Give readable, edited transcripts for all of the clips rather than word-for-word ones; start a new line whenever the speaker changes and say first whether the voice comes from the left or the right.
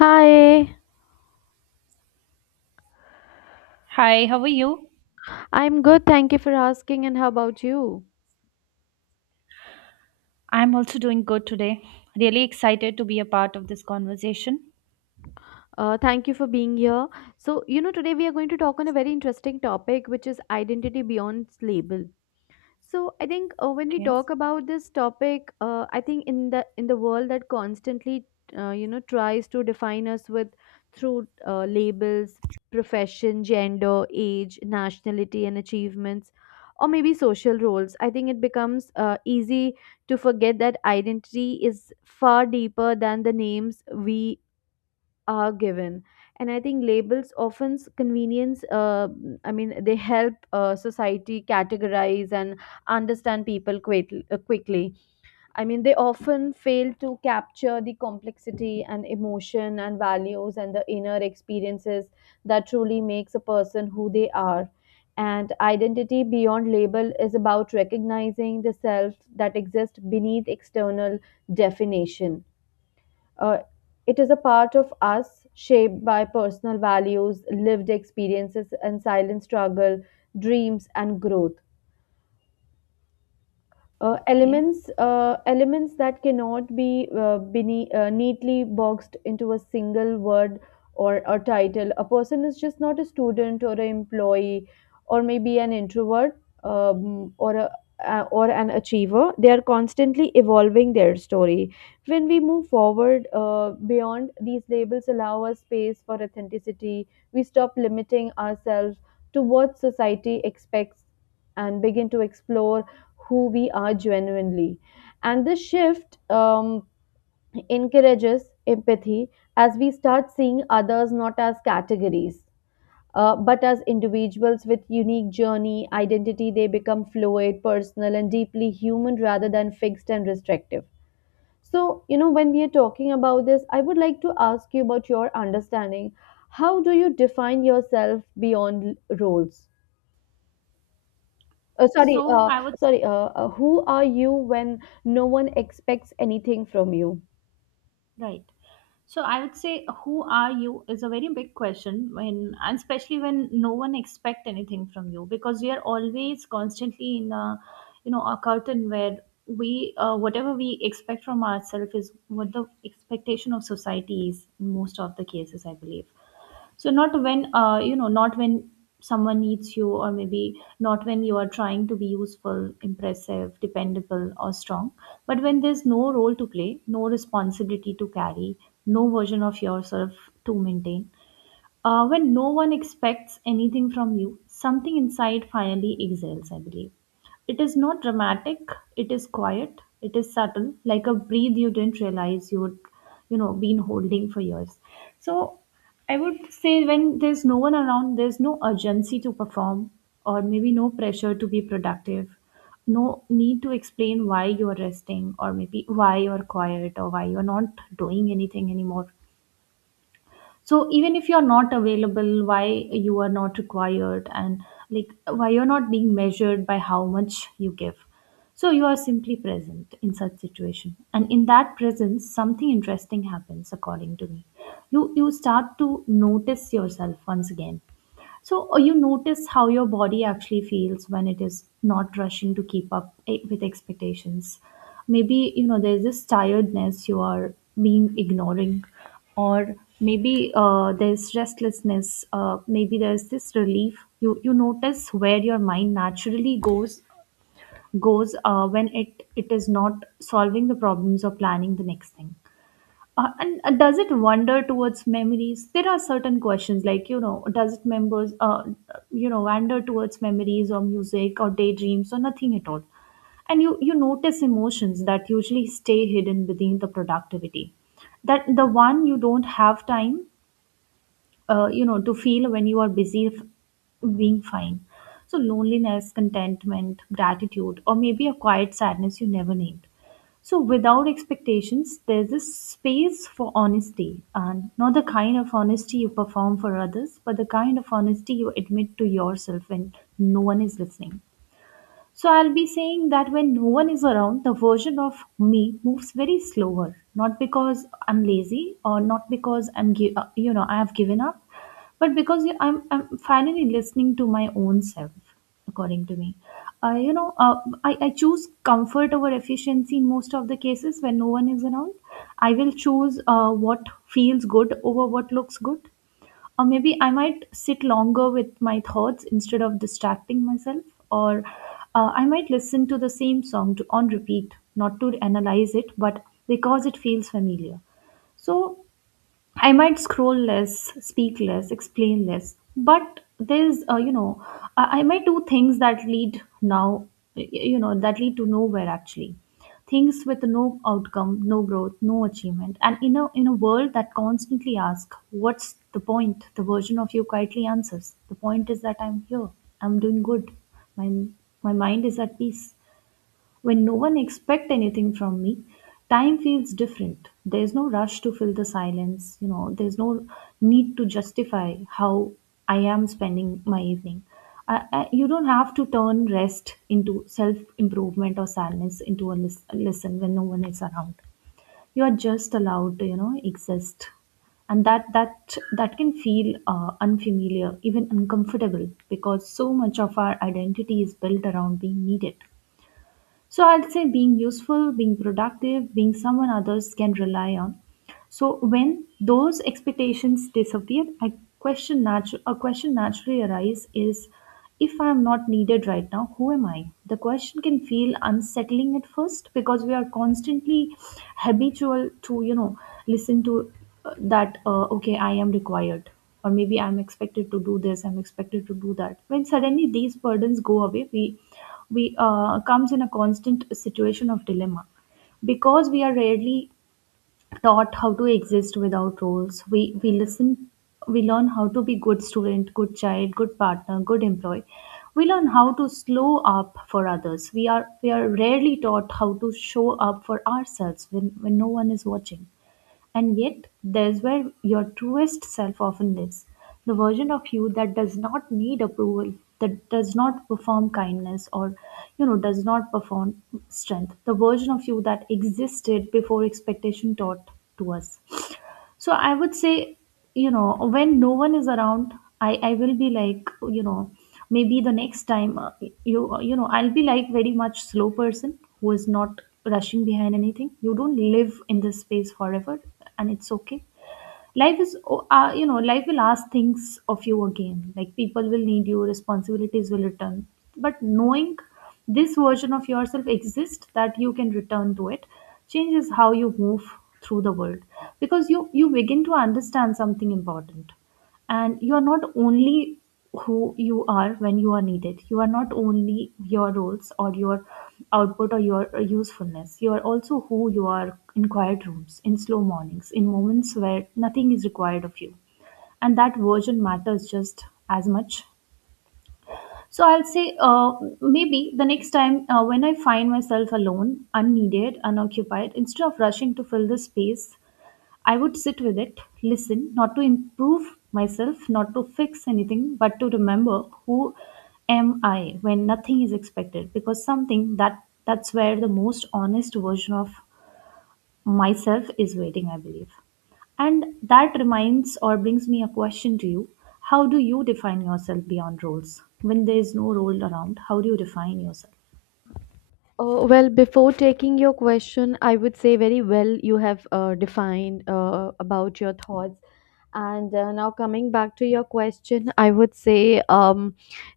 left: Hi,
right: Hi, how are you?
left: I'm good. Thank you for asking. And how about you?
right: I'm also doing good today. Really excited to be a part of this conversation.
left: Thank you for being here. So, today we are going to talk on a very interesting topic, which is identity beyond labels. So I think when we
right: Okay.
left: talk about this topic, I think in the world that constantly tries to define us with through labels, profession, gender, age, nationality, and achievements, or maybe social roles. I think it becomes easy to forget that identity is far deeper than the names we are given. And I think labels often convenience, I mean they help society categorize and understand people quite, quickly. I mean they often fail to capture the complexity and emotion and values and the inner experiences that truly makes a person who they are. And identity beyond label is about recognizing the self that exists beneath external definition. uh, it is a part of us shaped by personal values, lived experiences, and silent struggle, dreams, and growth.
right: Okay.
left: Elements that cannot be neatly boxed into a single word or a title. A person is just not a student or an employee, or maybe an introvert, um, or a or an achiever. They are constantly evolving their story. When we move forward beyond these labels, allow us space for authenticity. We stop limiting ourselves to what society expects and begin to explore who we are genuinely. And this shift encourages empathy as we start seeing others not as categories, but as individuals with unique journey. Identity, they become fluid, personal, and deeply human rather than fixed and restrictive. So, when we are talking about this, I would like to ask you about your understanding. How do you define yourself beyond roles? Sorry,
right: So I would
left: sorry. Who are you when no one expects anything from you?
right: right. So I would say who are you is a very big question when and especially when no one expect anything from you because we are always constantly in a a curtain where we whatever we expect from ourselves is what the expectation of society is in most of the cases I believe. So not when not when someone needs you or maybe not when you are trying to be useful impressive dependable or strong, but when there's no role to play, no responsibility to carry, no version of yourself to maintain. When no one expects anything from you, something inside finally exhales, I believe. It is not dramatic, it is quiet, it is subtle, like a breath you didn't realize you would, been holding for years. So I would say when there's no one around, there's no urgency to perform, or maybe no pressure to be productive, no need to explain why you are resting, or maybe why you are quiet, or why you are not doing anything anymore. So even if you're not available, why you are not required, and like why you're not being measured by how much you give. So you are simply present in such situation, and in that presence something interesting happens according to me. You start to notice yourself once again. So you notice how your body actually feels when it is not rushing to keep up with expectations. Maybe you know there's this tiredness you are being ignoring, or maybe there's restlessness. Maybe there's this relief. You notice where your mind naturally goes when it is not solving the problems or planning the next thing. And Does it wander towards memories? There are certain questions like, you know, does it members, wander towards memories or music or daydreams or nothing at all? And you notice emotions that usually stay hidden within the productivity. That the one you don't have time to feel when you are busy being fine. So loneliness, contentment, gratitude, or maybe a quiet sadness you never named. So without expectations, there's this space for honesty, and not the kind of honesty you perform for others, but the kind of honesty you admit to yourself when no one is listening. So I'll be saying that when no one is around, the version of me moves very slower, not because I'm lazy or not because I'm gi- you know I have given up, but because I'm finally listening to my own self. According to me, uh, you know, uh, I choose comfort over efficiency in most of the cases when no one is around. I will choose what feels good over what looks good, or maybe I might sit longer with my thoughts instead of distracting myself, or I might listen to the same song to, on repeat, not to analyze it but because it feels familiar. So I might scroll less, speak less, explain less, but there's, you know, I might do things that lead now, that lead to nowhere actually. Things with no outcome, no growth, no achievement, and in a world that constantly asks, "What's the point?" The version of you quietly answers, "The point is that I'm here. I'm doing good. My my mind is at peace." When no one expect anything from me, time feels different. There's no rush to fill the silence, you know, there's no need to justify how I am spending my evening. You don't have to turn rest into self improvement or sadness into a listen when no one is around. You are just allowed to, you know, exist, and that can feel unfamiliar, even uncomfortable, because so much of our identity is built around being needed. So I'd say being useful, being productive, being someone others can rely on. So when those expectations disappear, a question naturally arises is if I am not needed right now, who am I? The question can feel unsettling at first because we are constantly habitual to, you know, listen to that, okay, I am required, or maybe I'm expected to do this, I'm expected to do that. When suddenly these burdens go away, we comes in a constant situation of dilemma because we are rarely taught how to exist without roles. We listen, we learn how to be good student, good child, good partner, good employee. We learn how to slow up for others. We are rarely taught how to show up for ourselves when no one is watching. And yet, there's where your truest self often lives, the version of you that does not need approval, that does not perform kindness, or, you know, does not perform strength, the version of you that existed before expectation taught to us. So I would say, you know, when no one is around, I will be like, you know, maybe the next time I'll be like very much slow person who is not rushing behind anything. You don't live in this space forever, and it's okay. life is o- you know Life will ask things of you again, like people will need you, responsibilities will return. But knowing this version of yourself exists, that you can return to it, changes how you move through the world. Because you begin to understand something important, and you are not only who you are when you are needed. You are not only your roles or your output or your usefulness. You are also who you are in quiet rooms, in slow mornings, in moments where nothing is required of you. And that version matters just as much. So I'll say, maybe the next time when I find myself alone, unneeded, unoccupied, instead of rushing to fill the space, I would sit with it, listen, not to improve myself, not to fix anything, but to remember who am I when nothing is expected, because something that that's where the most honest version of myself is waiting, I believe. And that reminds or brings me a question to you. How do you define yourself beyond roles? When there is no role around, how do you define yourself?
left: Oh well, before taking your question, I would say very well you have defined about your thoughts. And now, coming back to your question, I would say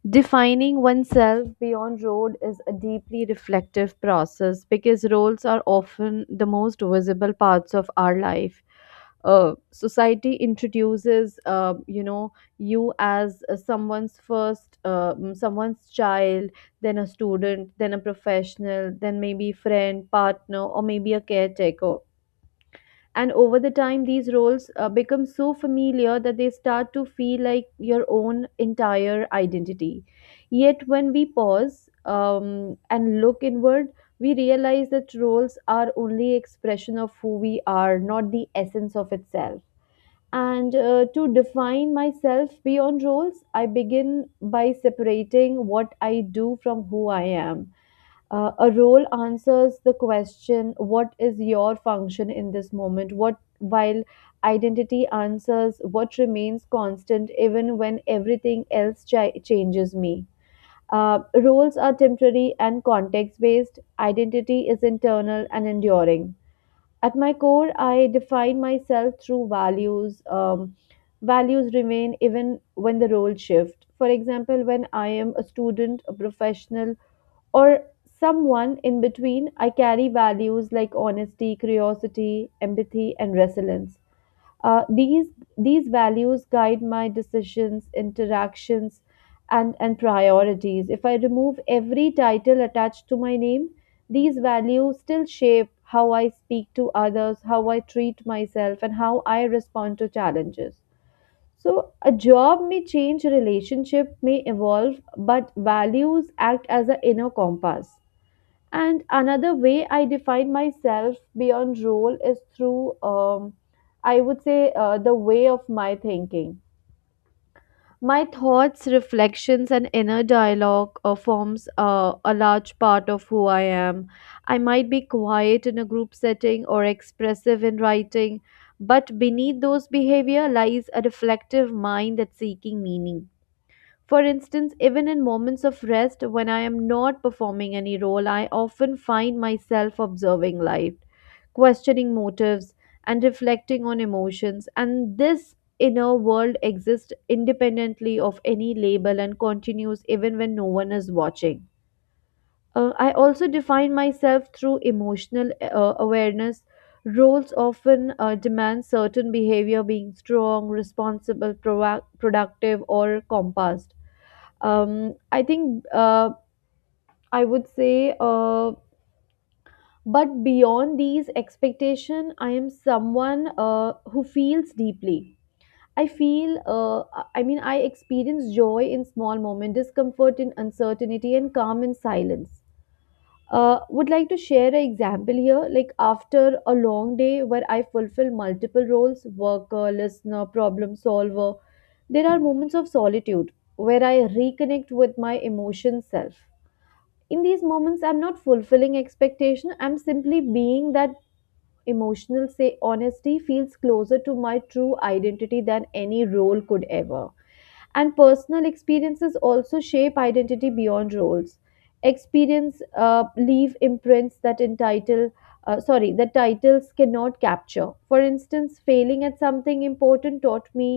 left: defining oneself beyond road is a deeply reflective process because roles are often the most visible parts of our life. Society introduces, you as someone's first, someone's child, then a student, then a professional, then maybe friend, partner, or maybe a caretaker. And over the time, these roles become so familiar that they start to feel like your own entire identity. Yet, when we pause and look inward, we realize that roles are only expression of who we are, not the essence of itself. And to define myself beyond roles, I begin by separating what I do from who I am. A role answers the question, what is your function in this moment? What While identity answers what remains constant even when everything else changes me. Roles are temporary and context based. Identity is internal and enduring. At my core, I define myself through values. Values remain even when the role shift. For example, when I am a student, a professional, or someone in between, I carry values like honesty, curiosity, empathy, and resilience. Uh, these these values guide my decisions, interactions, and priorities. If I remove every title attached to my name, these values still shape how I speak to others, how I treat myself, and how I respond to challenges. So, a job may change, relationship may evolve, but values act as an inner compass. And another way I define myself beyond role is through, I would say, the way of my thinking. My thoughts, reflections, and inner dialogue forms a large part of who I am. I might be quiet in a group setting or expressive in writing, but beneath those behavior lies a reflective mind that's seeking meaning. For instance, even in moments of rest when I am not performing any role, I often find myself observing life, questioning motives, and reflecting on emotions. And this inner world exists independently of any label and continues even when no one is watching. I also define myself through emotional awareness. Roles often demand certain behavior being strong, responsible, proac- productive, or compassed. I think I would say, but beyond these expectation, I am someone who feels deeply. I mean, I experience joy in small moments, discomfort in uncertainty, and calm in silence. Would like to share an example here. Like after a long day where I fulfill multiple roles, worker, listener, problem solver, there are moments of solitude where I reconnect with my emotion self. In these moments, I'm not fulfilling expectation, I'm simply being that emotional. Say honesty feels closer to my true identity than any role could ever. And personal experiences also shape identity beyond roles. Experience leave imprints that entitle sorry, that titles cannot capture. For instance, failing at something important taught me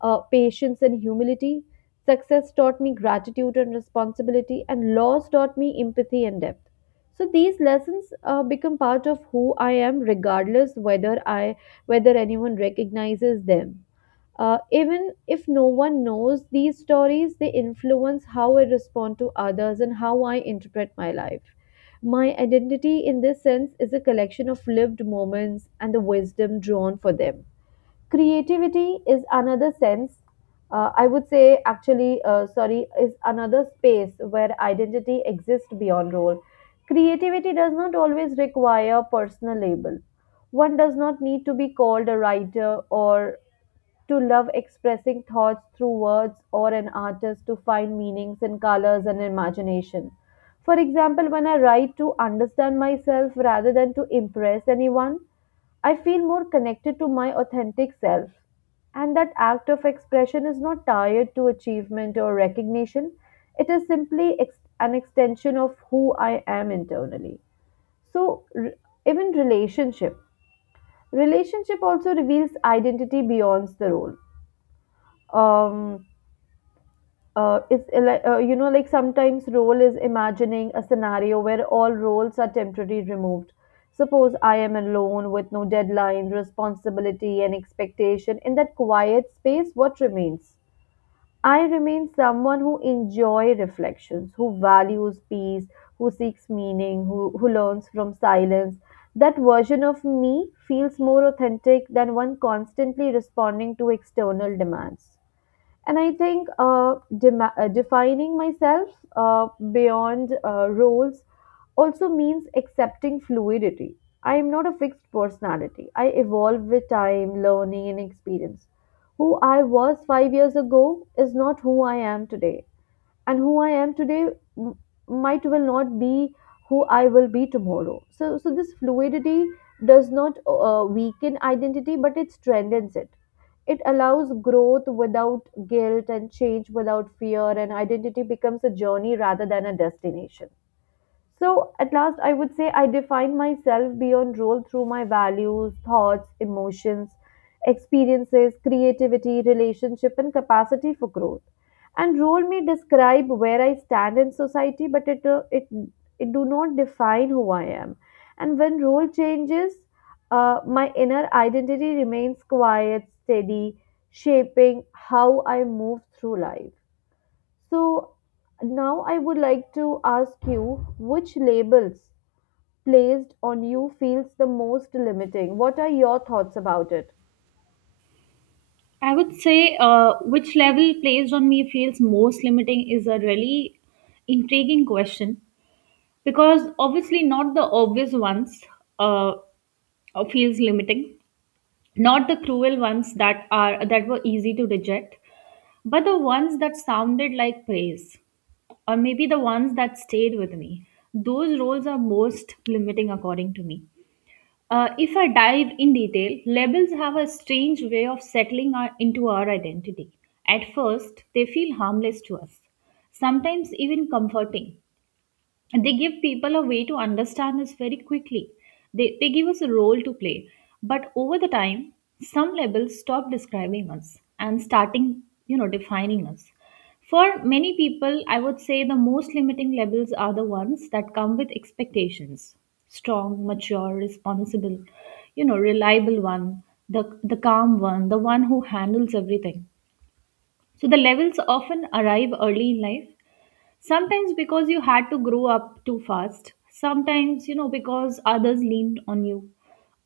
left: patience and humility. Success taught me gratitude and responsibility, and loss taught me empathy and depth. So these lessons become part of who I am, regardless whether anyone recognizes them. Even if no one knows these stories, they influence how I respond to others and how I interpret my life. My identity, in this sense, is a collection of lived moments and the wisdom drawn for them. Creativity is another sense, I would say, actually, sorry, is another space where identity exists beyond role. Creativity does not always require personal label. One does not need to be called a writer or to love expressing thoughts through words or an artist to find meanings in colors and imagination. For example, when I write to understand myself rather than to impress anyone, I feel more connected to my authentic self. And that act of expression is not tied to achievement or recognition, it is simply an extension of who I am internally. So, even relationship. Relationship also reveals identity beyond the role. um it's like, sometimes role is imagining a scenario where all roles are temporarily removed. Suppose I am alone with no deadline responsibility and expectation. In that quiet space, what remains? I remain someone who enjoy reflections, who values peace, who seeks meaning, who learns from silence. That version of me feels more authentic than one constantly responding to external demands. And I think dema defining myself uh, beyond roles also means accepting fluidity. I am not a fixed personality. I evolve with time, learning, and experience. Who I was 5 years ago is not who I am today, and who I am today m- might well not be who I will be tomorrow. So, so this fluidity does not weaken identity, but it strengthens it. It allows growth without guilt and change without fear, and identity becomes a journey rather than a destination. So, at last, I would say I define myself beyond role through my values, thoughts, emotions, experiences, creativity, relationship, and capacity for growth. And role may describe where I stand in society, but it do not define who I am. And when role changes, my inner identity remains quiet, steady, shaping how I move through life. So now I would like to ask you which labels placed on you feels the most limiting. What are your thoughts about it?
right: I would say which level placed on me feels most limiting is a really intriguing question, because obviously not the obvious ones uh, feels limiting, not the cruel ones that are that were easy to reject, but the ones that sounded like praise, or maybe the ones that stayed with me. Those roles are most limiting according to me. If I dive in detail, labels have a strange way of settling our, into our identity. At first they feel harmless to us, sometimes even comforting. They give people a way to understand us very quickly. They give us a role to play. But over the time, some labels stop describing us and starting, you know, defining us. For many people, I would say the most limiting labels are the ones that come with expectations. Strong, mature, responsible, you know, reliable one, the calm one, the one who handles everything. So the levels often arrive early in life. Sometimes because you had to grow up too fast. Sometimes, you know, because others leaned on you.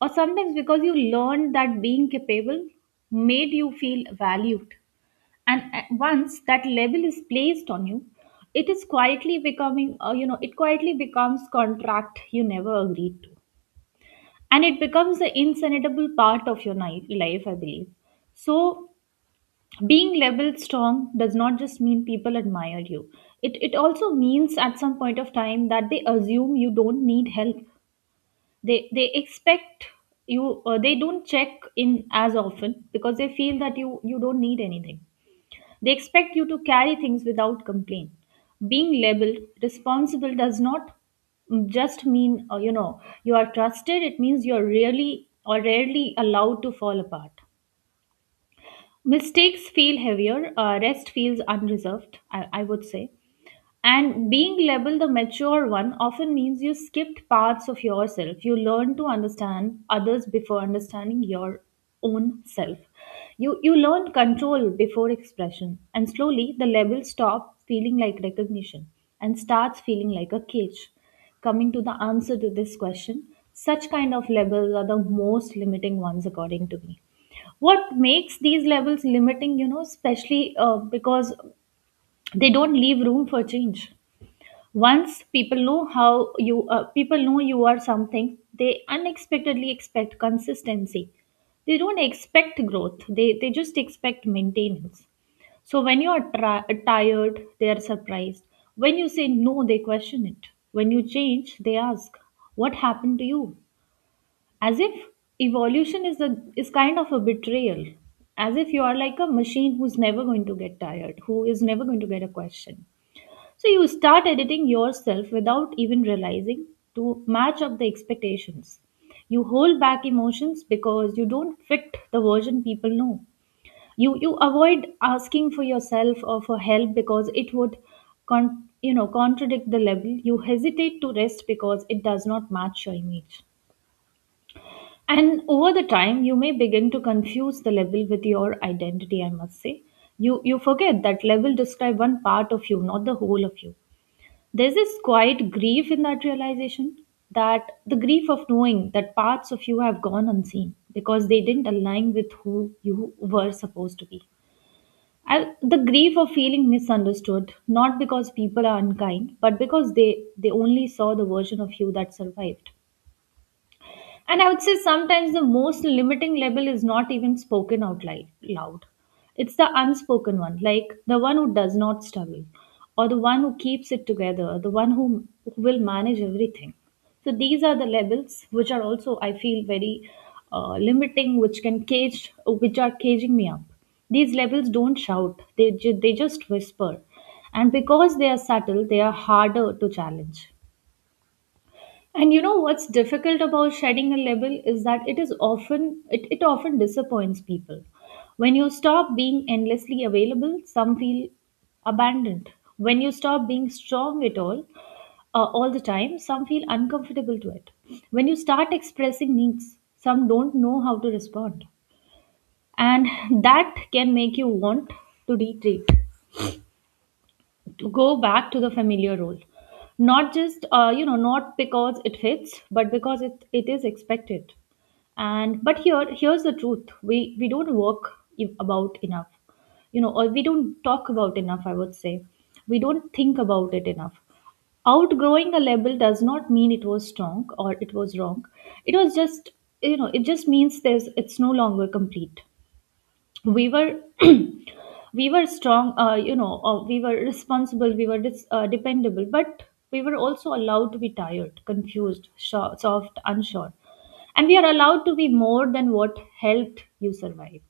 right: Or sometimes because you learned that being capable made you feel valued. And once that label is placed on you, it is quietly becoming, it quietly becomes contract you never agreed to. And it becomes an insanable part of your life, I believe. So being labeled strong does not just mean people admire you. It also means at some point of time that they assume you don't need help. They expect you they don't check in as often because they feel that you don't need anything. They expect you to carry things without complaint. Being labeled responsible does not just mean, you are trusted. It means you are really or rarely allowed to fall apart. Mistakes feel heavier, rest feels unreserved, I would say. And being labeled the mature one often means you skipped parts of yourself. You learn to understand others before understanding your own self. You learn control before expression. And slowly, the label stops feeling like recognition and starts feeling like a cage. Coming to the answer to this question, such kind of labels are the most limiting ones, according to me. What makes these levels limiting, you know, especially because they don't leave room for change? Once people know how you people know you are something, they unexpectedly expect consistency. They don't expect growth. They just expect maintenance. So when you are tired, they are surprised. When you say no, they question it. When you change, they ask, "What happened to you?" As if evolution is a is kind of a betrayal. As if you are like a machine who's never going to get tired, who is never going to get a question. So you start editing yourself without even realizing, to match up the expectations. You hold back emotions because you don't fit the version people know. You avoid asking for yourself or for help because it would con- you know, contradict the label. You hesitate to rest because it does not match your image. And over the time, you may begin to confuse the level with your identity, I must say. You forget that level describe one part of you, not the whole of you. There's this quiet grief in that realization, that the grief of knowing that parts of you have gone unseen because they didn't align with who you were supposed to be. I, the grief of feeling misunderstood, not because people are unkind, but because they only saw the version of you that survived. And I would say sometimes the most limiting label is not even spoken out loud. It's the unspoken one, like the one who does not struggle, or the one who keeps it together, the one who will manage everything. So these are the labels which are also, I feel, very limiting, which can cage, which are caging me up. These labels don't shout; they just whisper, and because they are subtle, they are harder to challenge. And you know what's difficult about shedding a label is that it is it often disappoints people. When you stop being endlessly available, some feel abandoned. When you stop being strong at all the time, some feel uncomfortable to it. When you start expressing needs, some don't know how to respond. And that can make you want to retreat, to go back to the familiar role, not just you know, not because it fits, but because it is expected. And but here's the truth: we don't work about enough, you know, or we don't talk about enough, I would say. We don't think about it enough. Outgrowing a label does not mean it was strong or it was wrong. It was just, you know, it just means there's it's no longer complete. We were we were strong, you know, we were responsible, we were dependable, but we were also allowed to be tired, confused, soft, unsure. And we are allowed to be more than what helped you survive.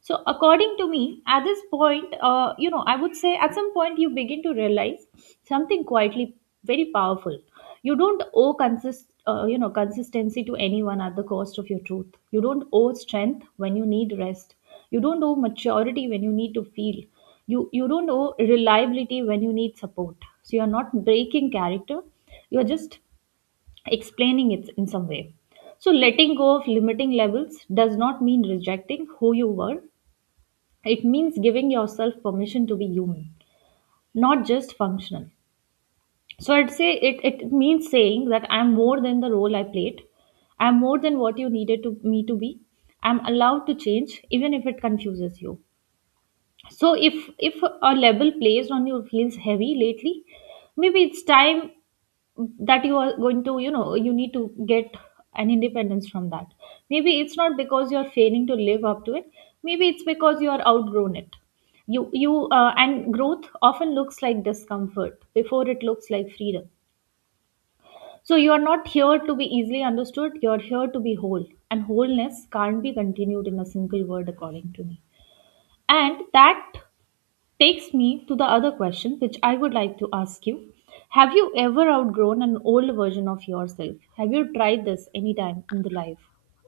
right: So according to me, at this point, you know, I would say at some point you begin to realize something quietly very powerful. You don't owe consist you know, consistency to anyone at the cost of your truth. You don't owe strength when you need rest. You don't owe maturity when you need to feel. You don't owe reliability when you need support. So you're not breaking character, you're just explaining it in some way. So letting go of limiting levels does not mean rejecting who you were. It means giving yourself permission to be human, not just functional. So I'd say it means saying that I'm more than the role I played. I'm more than what you needed to me to be. I'm allowed to change, even if it confuses you. So if a label placed on you feels heavy lately, maybe it's time that you are going to, you know, you need to get an independence from that. Maybe it's not because you're failing to live up to it. Maybe it's because you are outgrown it. You And growth often looks like discomfort before it looks like freedom. So you are not here to be easily understood, you're here to be whole. And wholeness can't be continued in a single word, according to me. And that takes me to the other question which I would like to ask you. Have you ever outgrown an old version of yourself? Have you tried this anytime in the life?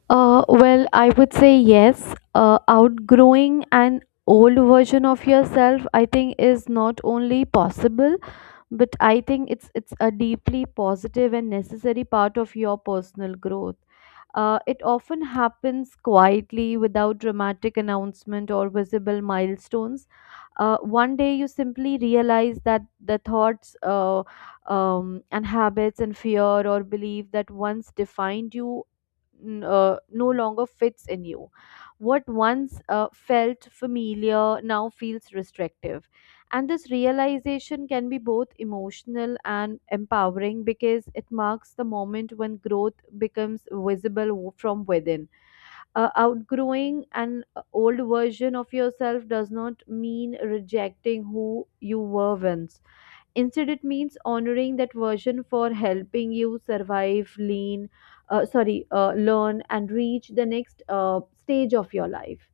left: Well, I would say yes. Outgrowing an old version of yourself, I think, is not only possible, but I think it's a deeply positive and necessary part of your personal growth. It often happens quietly without dramatic announcement or visible milestones. One day you simply realize that the thoughts and habits and fear or belief that once defined you no longer fits in you. What once felt familiar now feels restrictive, and this realization can be both emotional and empowering because it marks the moment when growth becomes visible from within. Outgrowing an old version of yourself does not mean rejecting who you were once. Instead, it means honoring that version for helping you survive, sorry, learn, and reach the next stage of your life.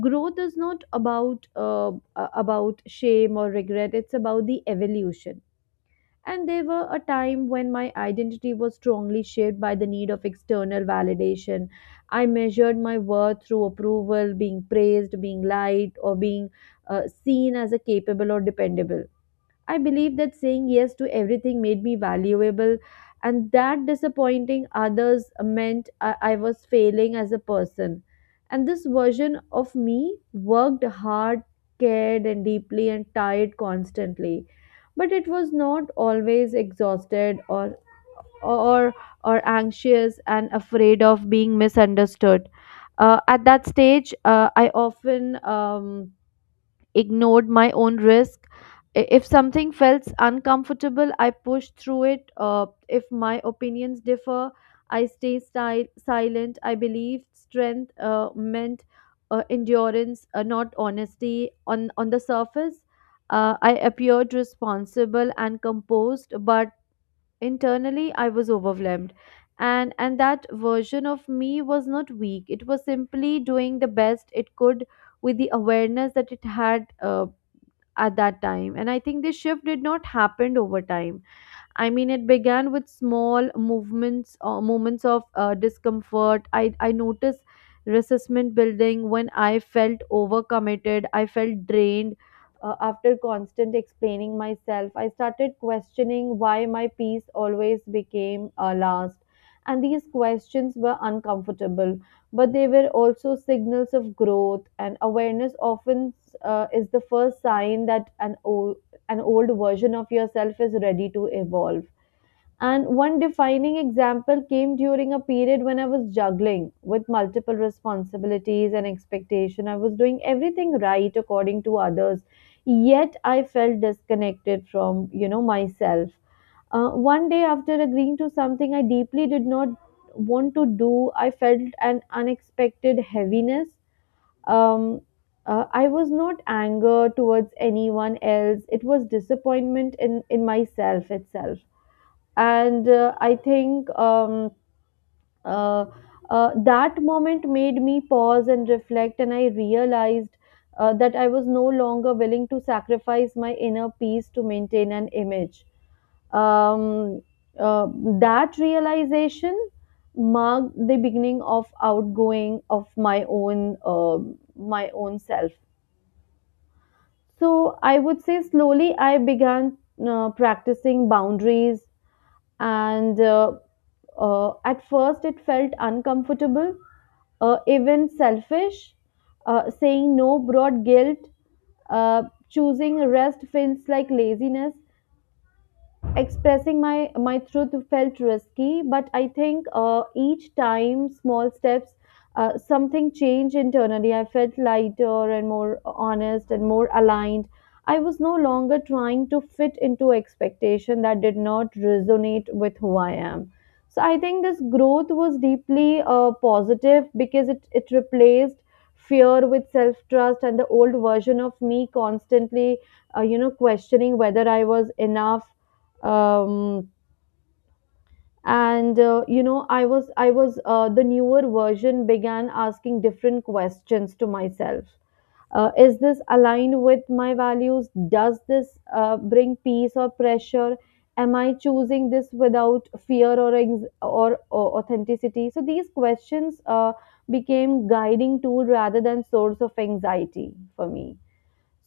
left: Growth is not about shame or regret, it's about the evolution. And there were a time when my identity was strongly shaped by the need of external validation. I measured my worth through approval, being praised, being liked, or being seen as a capable or dependable. I believe that saying yes to everything made me valuable, and that disappointing others meant I was failing as a person. And this version of me worked hard, cared, and deeply, and tired constantly. But it was not always exhausted or or anxious and afraid of being misunderstood. At that stage, I often ignored my own risk. If something felt uncomfortable, I pushed through it. If my opinions differ, I stay silent. I believed strength meant endurance, not honesty. On the surface, I appeared responsible and composed, but internally, I was overwhelmed. And that version of me was not weak. It was simply doing the best it could with the awareness that it had at that time. And I think this shift did not happen over time. I mean, it began with small movements or moments of discomfort. I noticed resentment building when I felt overcommitted. I felt drained after constant explaining myself. I started questioning why my piece always became last. And these questions were uncomfortable, but they were also signals of growth. And awareness often is the first sign that an old version of yourself is ready to evolve. And one defining example came during a period when I was juggling with multiple responsibilities and expectation. I was doing everything right according to others, yet I felt disconnected from, you know, myself. One day after agreeing to something I deeply did not want to do, I felt an unexpected heaviness. um, I was not anger towards anyone else. It was disappointment in myself itself. And I think uh, that moment made me pause and reflect, and I realized that I was no longer willing to sacrifice my inner peace to maintain an image. Um, uh, that realization marked the beginning of outgoing of my own self. So I would say slowly I began practicing boundaries, and at first it felt uncomfortable, even selfish. Saying no brought guilt, uh, choosing rest feels like laziness. Expressing my truth felt risky, but I think each time, small steps, something changed internally. I felt lighter and more honest and more aligned. I was no longer trying to fit into expectation that did not resonate with who I am. So I think this growth was deeply positive because it replaced fear with self trust. And the old version of me constantly you know, questioning whether I was enough. um, and you know, I was the newer version began asking different questions to myself. Is this aligned with my values? Does this bring peace or pressure? Am I choosing this without fear or or authenticity? So these questions became guiding tool rather than source of anxiety for me.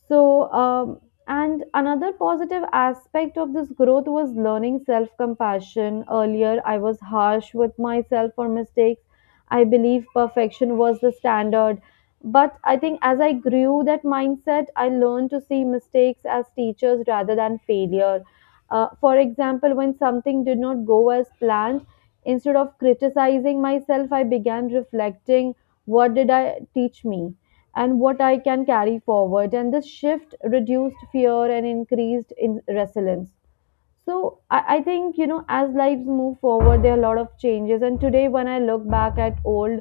left: so, um, and another positive aspect of this growth was learning self compassion. Earlier, I was harsh with myself for mistakes. I believe perfection was the standard. But I think as I grew that mindset, I learned to see mistakes as teachers rather than failure. For example, when something did not go as planned, instead of criticizing myself, I began reflecting what did I teach me? And what I can carry forward. And this shift reduced fear and increased in resilience. So I think, you know, as lives move forward, there are a lot of changes. And today, when I look back at old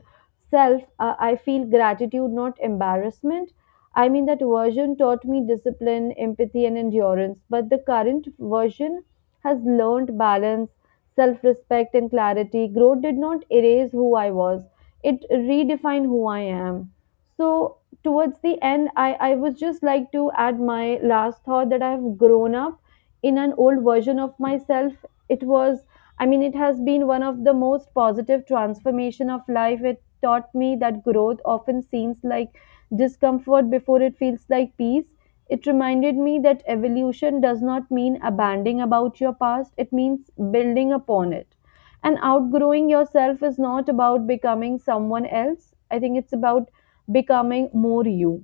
left: self, I feel gratitude, not embarrassment. I mean, that version taught me discipline, empathy, and endurance. But the current version has learned balance, self respect, and clarity. Growth did not erase who I was, it redefined who I am. So, towards the end, I would just like to add my last thought that I've grown up in an old version of myself. It was, I mean, it has been one of the most positive transformation of life. It taught me that growth often seems like discomfort before it feels like peace. It reminded me that evolution does not mean abandoning about your past, it means building upon it. And outgrowing yourself is not about becoming someone else. I think it's about becoming more you.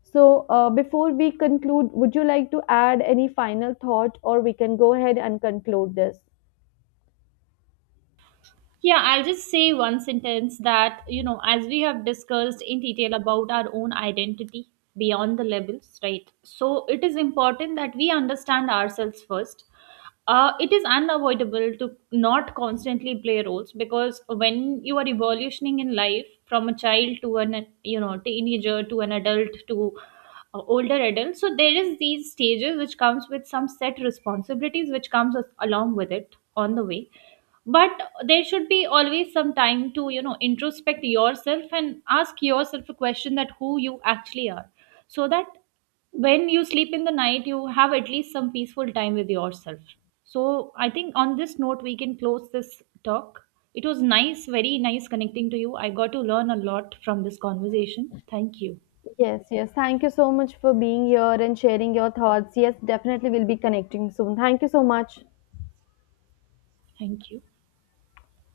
left: So, before we conclude, would you like to add any final thought or we can go ahead and conclude this?
right: Yeah, I'll just say one sentence that, you know, as we have discussed in detail about our own identity beyond the labels, right? So it is important that we understand ourselves first. It is unavoidable to not constantly play roles, because when you are evolutioning in life from a child to an, you know, teenager to an adult to older adult, so there is these stages which comes with some set responsibilities which comes along with it on the way. But there should be always some time to, you know, introspect yourself and ask yourself a question that who you actually are, so that when you sleep in the night you have at least some peaceful time with yourself. So I think on this note we can close this talk. It was nice, very nice connecting to you. I got to learn a lot from this conversation. Thank you.
left: Yes, yes. Thank you so much for being here and sharing your thoughts. Yes, definitely we'll be connecting soon. Thank you so much.
right: Thank you.